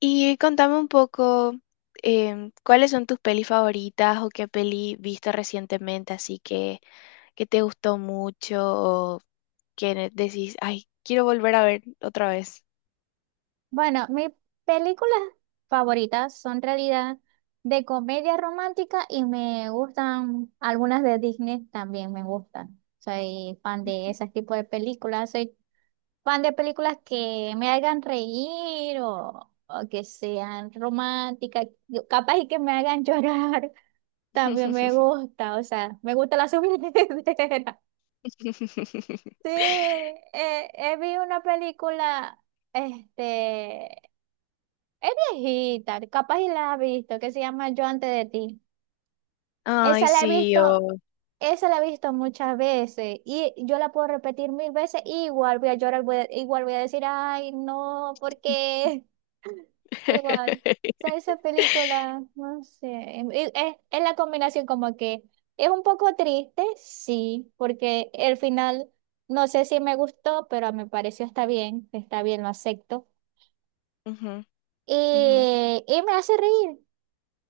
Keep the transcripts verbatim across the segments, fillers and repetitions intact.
Y contame un poco, em, ¿cuáles son tus pelis favoritas o qué peli viste recientemente así que, que te gustó mucho o que ne- decís, ay, quiero volver a ver otra vez? Bueno, mis películas favoritas son en realidad de comedia romántica y me gustan algunas de Disney también me gustan. Soy fan de ese tipo de películas. Soy fan de películas que me hagan reír o, o que sean románticas, Yo- capaz y que me hagan llorar. También me gusta, o sea, me gusta la subidera. Sí, eh, eh, vi una película, este. Es viejita, capaz y la has visto, que se llama Yo antes de ti. Ay, Esa la he sí, visto, o... esa la he visto muchas veces y yo la puedo repetir mil veces y igual voy a llorar, voy a- igual voy a decir, ay, no, porque igual. O sea, esa película, no sé, em, y es, es la combinación como que es un poco triste, sí, porque el final no sé si me gustó, pero me pareció está bien, está bien, lo acepto. Ujú, ujú, Y, y me hace reír.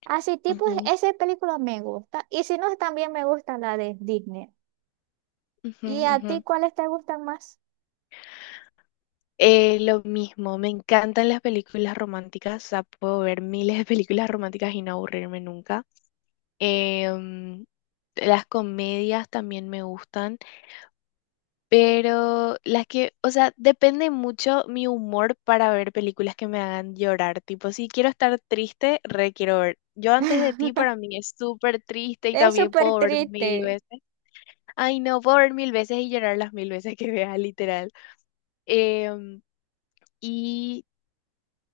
Así tipo, ujú, esa película me gusta. Y si no, también me gusta la de Disney. ujú, ¿Y a ujú. ti cuáles te gustan más? Eh, lo mismo, me encantan las películas románticas, o sea, puedo ver miles de películas románticas y no aburrirme nunca. Em, las comedias también me gustan, pero las que, o sea, depende mucho mi humor para ver películas que me hagan llorar, tipo, si quiero estar triste, re quiero ver. Yo antes de ti para mí es súper triste y Es también súper puedo ver mil triste. veces. Ay, no, puedo ver mil veces y llorar las mil veces que vea, literal. Em, Y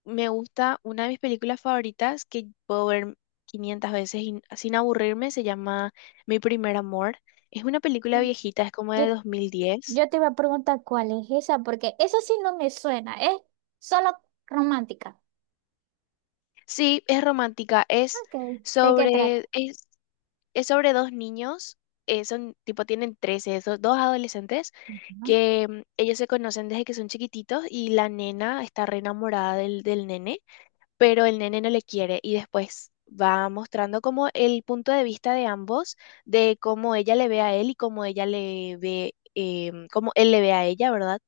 me gusta una de mis películas favoritas que puedo ver quinientas veces y- sin aburrirme, se llama Mi primer amor. Es una película viejita, es como de Yo, dos mil diez. yo te iba a preguntar cuál es esa, porque eso sí no me suena. Es solo romántica. Sí, es romántica, es Ok, ¿de qué sobre, trata? es, es sobre dos niños, eh, son tipo, tienen trece esos dos adolescentes Ujú. que mm, ellos se conocen desde que son chiquititos y la nena está re enamorada del, del nene, pero el nene no le quiere y después va mostrando como el punto de vista de ambos, de cómo ella le ve a él y cómo ella le ve, eh, cómo él le ve a ella, ¿verdad?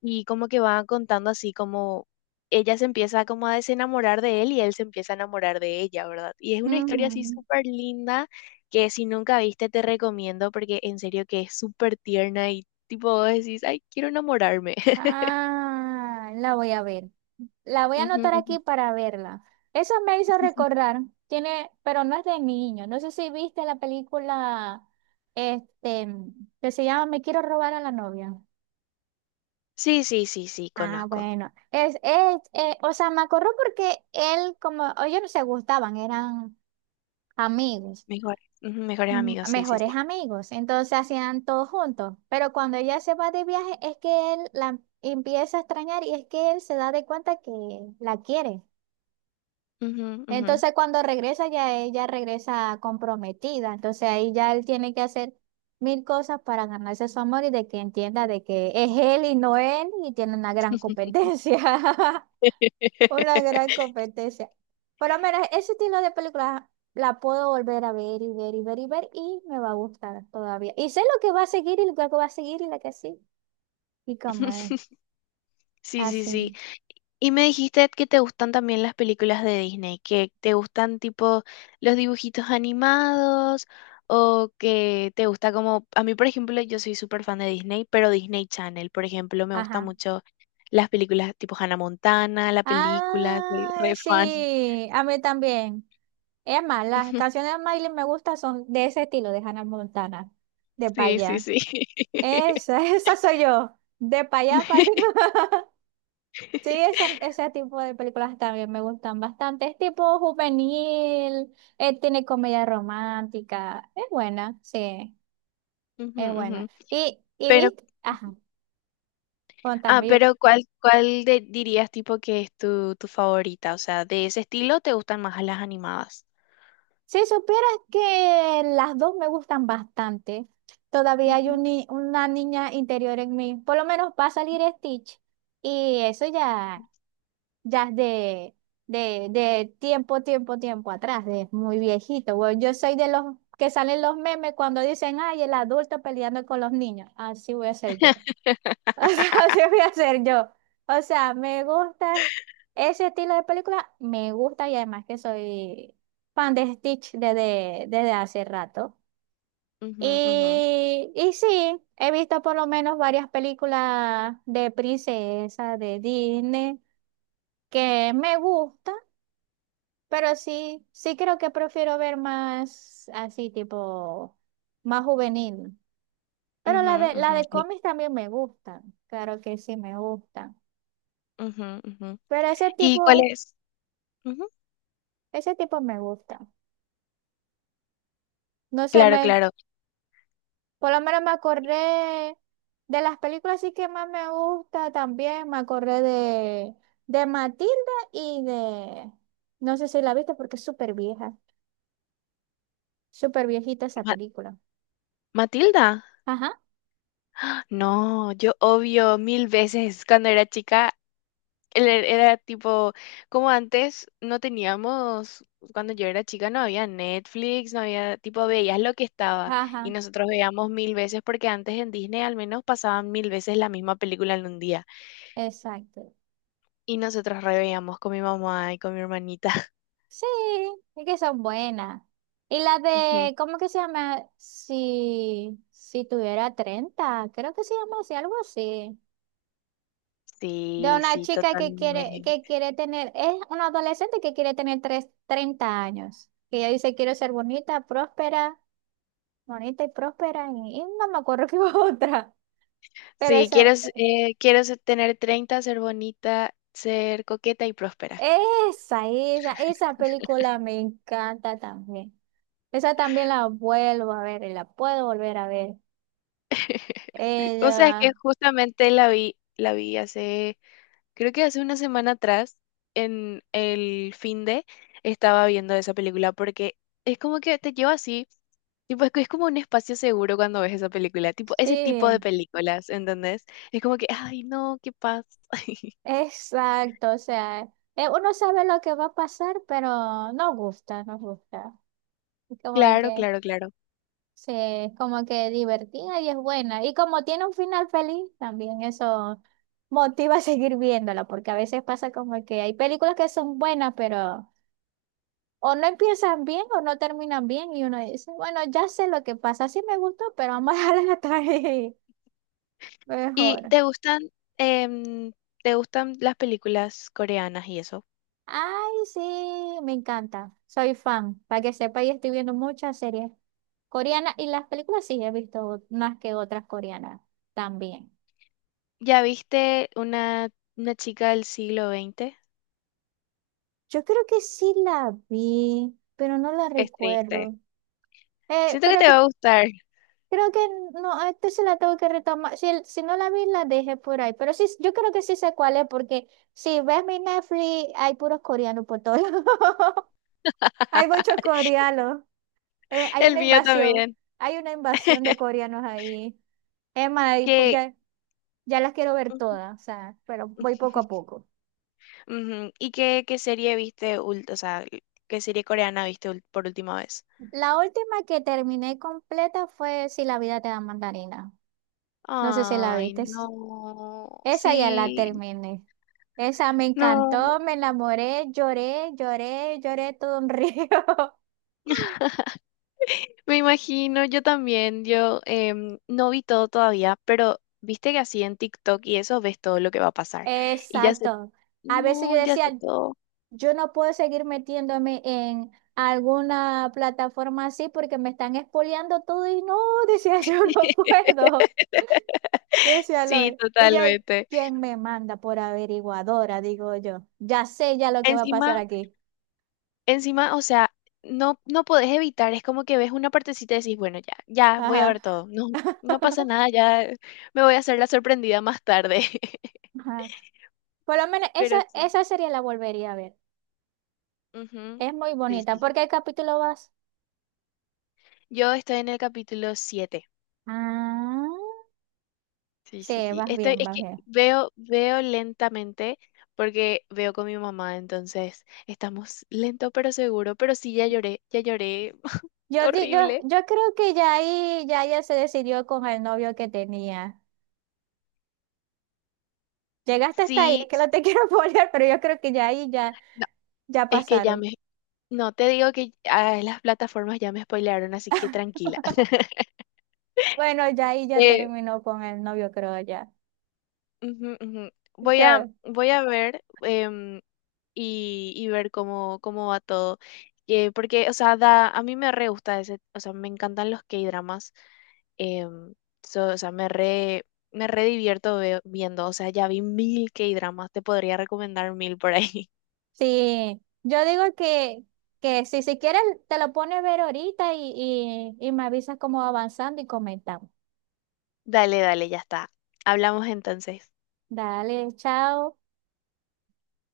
Y como que va contando así como ella se empieza como a desenamorar de él y él se empieza a enamorar de ella, ¿verdad? Y es una historia así Ujú. súper linda que si nunca viste te recomiendo porque en serio que es súper tierna y tipo vos decís, ay, quiero enamorarme. Ah, la voy a ver. La voy a Ujú, anotar ujú. aquí para verla. Eso me hizo recordar. Tiene, pero no es de niño. No sé si viste la película este, que se llama Me quiero robar a la novia. Sí, sí, sí, sí, Ah, conozco. bueno. Es, es, eh, o sea, me acuerdo porque él, como ellos no se gustaban, eran amigos. Mejor, ujú, mejores Mm, amigos, sí, sí, sí. mejores amigos, entonces hacían todo juntos, pero cuando ella se va de viaje es que él la empieza a extrañar y es que él se da de cuenta que la quiere. Ujú, ujú. Entonces cuando regresa ya ella regresa comprometida, entonces ahí ya él tiene que hacer mil cosas para ganarse su amor y de que entienda de que es él y no él y tiene una gran competencia. Una gran competencia. Pero mira, ese estilo de película la puedo volver a ver y ver y ver y ver y me va a gustar todavía. Y sé lo que va a seguir y lo que va a seguir y la que sí. Y como es Sí, sí, sí. así. Y me dijiste que te gustan también las películas de Disney, que te gustan tipo los dibujitos animados o que te gusta como, a mí por ejemplo, yo soy súper fan de Disney, pero Disney Channel, por ejemplo, me gustan Ajá. mucho las películas tipo Hannah Montana, la película, soy Ay, re fan. sí, a mí también. Es más, las canciones de Miley me gustan son de ese estilo, de Hannah Montana, de pa' Sí, sí, allá. sí. Esa, esa soy yo, de pa' allá para acá. Sí, ese, ese tipo de películas también me gustan bastante. Es tipo juvenil, eh, tiene comedia romántica. Es buena, sí, Ujú, es ujú. buena. Y, y Pero viste, ajá, Ah, contame. yo- pero ¿cuál, cuál de- dirías tipo que es tu, tu favorita? O sea, de ese estilo te gustan más las animadas. Si supieras que las dos me gustan bastante, todavía hay Ujú, un ni- una niña interior en mí. Por lo menos va a salir Stitch. Y eso ya. Ya es de, de, de tiempo, tiempo, tiempo atrás, de muy viejito. Bueno, yo soy de los que salen los memes cuando dicen, ay, el adulto peleando con los niños. Así voy a ser yo. O sea, así voy a ser yo. O sea, me gusta ese estilo de película, me gusta y además que soy fan de Stitch desde, desde hace rato. ujú, ujú, Y, y sí, he visto por lo menos varias películas de princesa, de Disney, que me gusta. Pero sí, sí creo que prefiero ver más así, tipo, más juvenil. Pero ujú, la de, la ujú, de sí, cómics también me gustan. Claro que sí me gustan. ujú, ujú. Pero ese ¿Y tipo, cuál es? Ujú. ese tipo me gusta. No sé, Claro, me, claro. por lo menos me acordé de las películas sí que más me gusta también. Me acordé de, de Matilda y de, no sé si la viste porque es súper vieja. Súper viejita esa Ma- película. ¿Matilda? Ajá, ¡Ah! No, yo obvio mil veces cuando era chica él Era era tipo, como antes no teníamos, cuando yo era chica no había Netflix, no había, tipo, veías lo que estaba y ajá, nosotros veíamos mil veces porque antes en Disney al menos pasaban mil veces la misma película en un día exacto. y nosotros re veíamos con mi mamá y con mi hermanita. Sí, es que son buenas. Y la Ujú. de, ¿cómo que se llama? Si, si tuviera treinta creo que se llama así, algo así. De Sí, una sí, chica que quiere, que totalmente. quiere tener, es una adolescente que quiere tener tres, treinta años. Que ella dice, quiero ser bonita, próspera, bonita y próspera, y, y no me acuerdo qué otra. Pero Sí, quiero, esa, s- eh, quiero se- tener treinta, ser bonita, ser coqueta y próspera. esa, esa, esa película me encanta también. Esa también la vuelvo a ver y la puedo volver a ver. Sí, o sea, Ella es que justamente la vi, la vi, hace, creo que hace una semana atrás, en el fin de, estaba viendo esa película porque es como que te lleva así, tipo, es, que es como un espacio seguro cuando ves esa película, tipo, ese tipo de Sí, películas, ¿entendés? Es como que, ay, no, qué paz. exacto, o sea, eh, uno sabe lo que va a pasar, pero no gusta, no gusta. Es como Claro, que, claro, claro. sí, es como que divertida y es buena. Y como tiene un final feliz, también eso motiva a seguir viéndola, porque a veces pasa como que hay películas que son buenas, pero o no empiezan bien o no terminan bien y uno dice, bueno, ya sé lo que pasa, sí me gustó, pero vamos a dejarla hasta ahí, ¿Y mejor. te gustan, em, te gustan las películas coreanas y eso? Ay, sí, me encanta. Soy fan. Para que sepa, y estoy viendo muchas series coreanas y las películas sí he visto más que otras coreanas también. ¿Ya viste una, una chica del siglo veinte? Yo creo que sí la vi, pero no la Es triste. recuerdo. Eh, Siento que pero te va cre- a gustar. creo que no, a este se la tengo que retomar. Si, el- si no la vi, la dejé por ahí. Pero sí, yo creo que sí sé cuál es, porque si ves mi Netflix, hay puros coreanos por todos lados. Hay muchos coreanos. Eh, hay El una mío invasión. también. Hay una invasión de coreanos ahí. Emma, y pu- Que ya, ya las quiero ver ujú. todas, o sea, pero voy poco a poco. Ujú. ¿Y qué, qué serie viste, ult- o sea, qué serie coreana viste ul- por última vez? La última que terminé completa fue Si la vida te da mandarina. No sé si la Ay, viste. no, Esa ya la sí, terminé. Esa me no. encantó, me enamoré, lloré, lloré, lloré todo un río. Me imagino, yo también, yo em, no vi todo todavía, pero viste que así en TikTok y eso ves todo lo que va a pasar. Y ya sé, Exacto. A veces yo no, ya sé decía, todo. yo no puedo seguir metiéndome en alguna plataforma así porque me están expoliando todo y no, decía yo no puedo. Decía Sí, Loe. Ella, totalmente. ¿quién me manda por averiguadora? Digo yo. Ya sé ya lo que va a pasar Encima, aquí. encima, o sea, no, no podés evitar, es como que ves una partecita y decís, bueno, ya, ya voy a Ajá. ver todo. No, no pasa nada, ya me voy a hacer la sorprendida más tarde. Ajá. Por lo menos esa, Pero sí. esa serie la volvería a ver. Ujú, Es muy sí, bonita. sí, ¿Por sí. qué capítulo vas? Yo estoy en el capítulo siete. Ah, Sí, sí, sí, sí. vas Estoy, bien, es vas que bien. veo, veo lentamente porque veo con mi mamá, entonces estamos lento pero seguro, pero sí, ya lloré, ya lloré Yo, di- yo, horrible. yo creo que ya ahí ya ella se decidió con el novio que tenía. Llegaste hasta ahí, es Sí, que no te quiero poner, pero yo creo que ya ahí ya, no, ya es que ya pasaron. me, no te digo que ah, las plataformas ya me spoilearon, así que tranquila. Bueno, ya ahí ya Eh, terminó con el novio, creo ya. Ujú, ujú. Voy a, Que voy a ver em, y, y ver cómo, cómo va todo. Eh, porque, o sea, da, a mí me re gusta ese. O sea, me encantan los K-dramas. em, so- o sea, me re, me re divierto ve- viendo, o sea, ya vi mil K-dramas, te podría recomendar mil por ahí. Sí, yo digo que, que si, si quieres te lo pones a ver ahorita y, y, y me avisas cómo va avanzando y comentamos. Dale, dale, ya está. Hablamos entonces. Dale, chao.